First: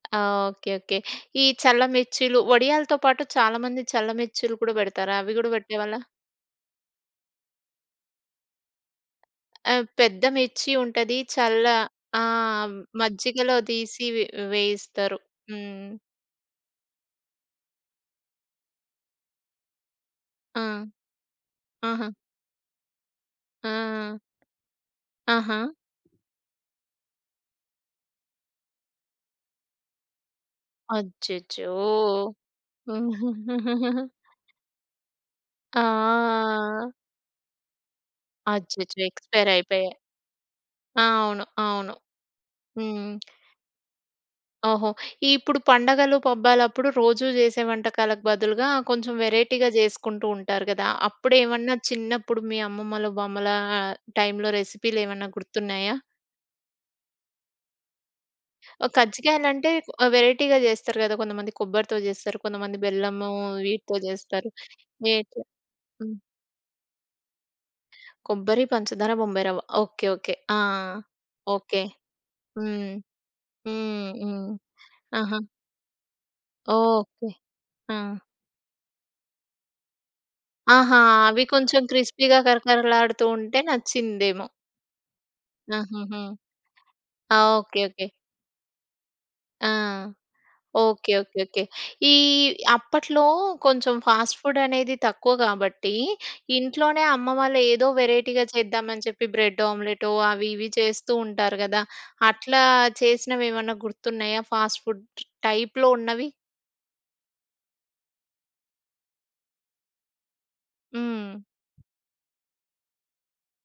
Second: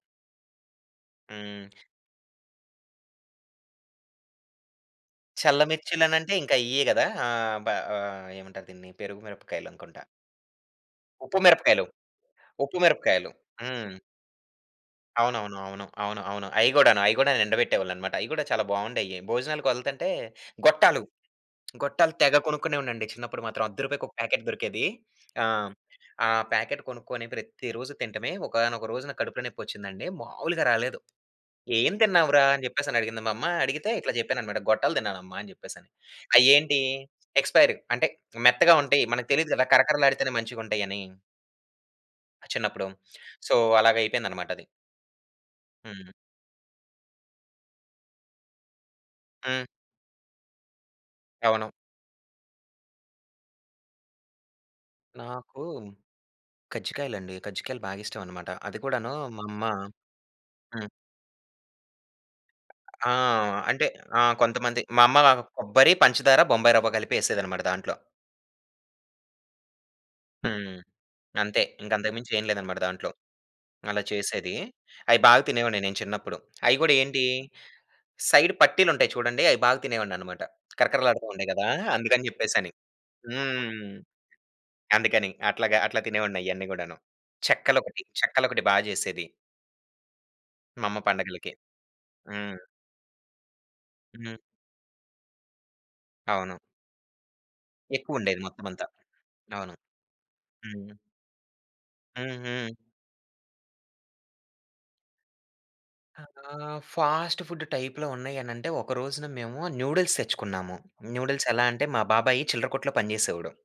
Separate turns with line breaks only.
ఆ! Okay okay. ఈ
హ్మ్.
చల్ల మిర్చిలు. వడియాలతో పాటు చాలా మంది చల్ల మిర్చిలు కూడా పెడతారు. అవి కూడా
చల్ల
పెట్టేవాళ్ళ?
మిర్చిలనంటే ఇంకా ఇయే కదా! ఆహ్, బ ఏమంటారు దీన్ని పెరుగు
ఆ!
మిరపకాయలనుకుంటా.
పెద్ద మిర్చి ఉంటది.
ఉప్పు
చల్ల
మిరపకాయలు,
ఆ!
ఉప్పు మిరపకాయలు.
మజ్జిగలో
హ్మ్.
తీసి వే వేయిస్తారు.
అవును. అవును. అవును.
హ్మ్.
అవును. అవును. అయి కూడాను అయి కూడా ఎండబెట్టేవాళ్ళన్నమాట. అయి కూడా చాలా బావుండేవి. భోజనాలకు వెళ్తుంటే
ఆ!
గొట్టాలు
ఆహా!
గొట్టాలు తెగ కొనుకునే ఉన్నా అండి చిన్నపుడు మాత్రం.
ఆ!
అర్ధ రూపాయికొక ప్యాకెట్ దొరికేది. ఆ!
ఆహా!
ఆ ప్యాకెట్ కొనుకొని ప్రతిరోజు తినటమే. ఒకానొక రోజు నాకు కడుపులో నొప్పి వచ్చిందండి. మాములుగా రాలేదు.
అచ్చచ్చో!
"ఎం తిన్నావురా?" అని చెప్పేసినడిగింది మా అమ్మ. అడిగితే ఇట్లా చెప్పానన్నమాట గొట్టలు తిన్నానమ్మ అని చెప్పేసని. అయేంటి
ఆ!
ఎక్స్‌పైర్డ్ అంటే మెత్తగా
అచ్చచ్చో!
ఉంటాయి. మనకు
ఎక్స్‌పైర్
తెలీదు కదా!
అయిపోయాయి.
కరకరలాడితేనే మంచిగుంటాయని...
అవును. అవును.
చిన్నప్పుడు.
హ్మ్.
సో, అలాగైపోయిందనమాటది.
ఓహో! ఇప్పుడు
హ్మ్.
పండగలు పబ్బాలప్పుడు రోజూ చేసే వంటకాలకు బదులుగా కొంచెం
హ్మ్.
వేరైటీ‌గా చేసుకుంటూ ఉంటారు కదా!
అవును.
అప్పుడేమన్నా చిన్నప్పుడు మీ అమ్మమ్మలు, బామ్మల టైమ్‌లో రెసిపీలేమన్నా
నాకు
గుర్తున్నాయా?
కజ్జికాయలండి. కజ్జికాయలు బాగిష్టమన్నమాట. అది
ఓహ్!
కూడాను మా అమ్మ
కజ్జికాయలంటే వెరైటీగా
హ్మ్.
చేస్తారు కదా! కొంతమంది కొబ్బరితో చేస్తారు. కొంతమంది
ఆ!
బెల్లము
అంటే
వీటితో
ఆ!
చేస్తారు.
కొంతమంది మా అమ్మ
వేటి
కొబ్బరి,
హ్మ్.
పంచదార, బొంబాయి రవ్వ కలిపి ఏసేదన్నమాట దాంట్లో.
కొబ్బరి, పంచదార, బొంబాయి రవ్వ. Okay okay. ఆ!
హ్మ్. అంతే
ఓకే.
ఇంక అంతకు మించి ఏం లేదనమాట
హ్మ్.
దాంట్లో. అలా
హుహు.
చేసేది అయి
ఆహా!
బాగా తినేవాడిని నేను చిన్నపుడు. అయి కూడా ఏంటి
ఓకే. ఆ!
సైడ్ పట్టీలంటాయి చుడండి అయి బాగా తినేవాడిననమాట.
ఆహా!
కరకరలాడుతూ
అవి
ఉండేది కదా!
కొంచెం
అందుకని
క్రిస్పీగా
చెప్పేసని.
కరకరలాడుతూ ఉంటే
హ్మ్.
నచ్చిందేమో!
అందుకని అట్లాగా. అట్లా
ఆహాహా!
తినేవాడిని అయన్నీ కూడాను.
ఆ!
చెక్కలు
ఓకే
ఒకటి,
ఓకే.
చెక్కలు ఒకటి బా చేసేది.
ఆ!
మా అమ్మ
ఓకే. ఓకే
పండగలకి.
ఓకే. ఈ
హ్మ్.
అప్పట్లో కొంచెం ఫాస్ట్
హ్మ్.
ఫుడ్ అనేది తక్కువ కాబట్టి,
అవును.
ఇంట్లోనే అమ్మ వాళ్ళు ఏదో
ఎక్కువుండేది.
వెరైటీగా
మొత్తమంతా.
చేద్దామని చెప్పి. బ్రెడ్
అవును.
ఆమ్లెట్ అవి ఇవి
హ్మ్.
చేస్తూ ఉంటారు కదా! అట్లా
హుహు.
చేసినవేమన్నా గుర్తున్నాయా ఫాస్ట్ ఫుడ్ టైప్‌లో
ఆ!
ఉన్నవి?
ఫాస్ట్ ఫుడ్ టైప్‌లో ఉన్నాయనంటే, ఒక రోజున మేము న్యూడిల్స్ తెచ్చుకున్నాము.
హ్మ్.
న్యూడిల్స్ ఎలా అంటే మా బాబాయి చిల్లర కొట్టులో పనిచేసేవాడు.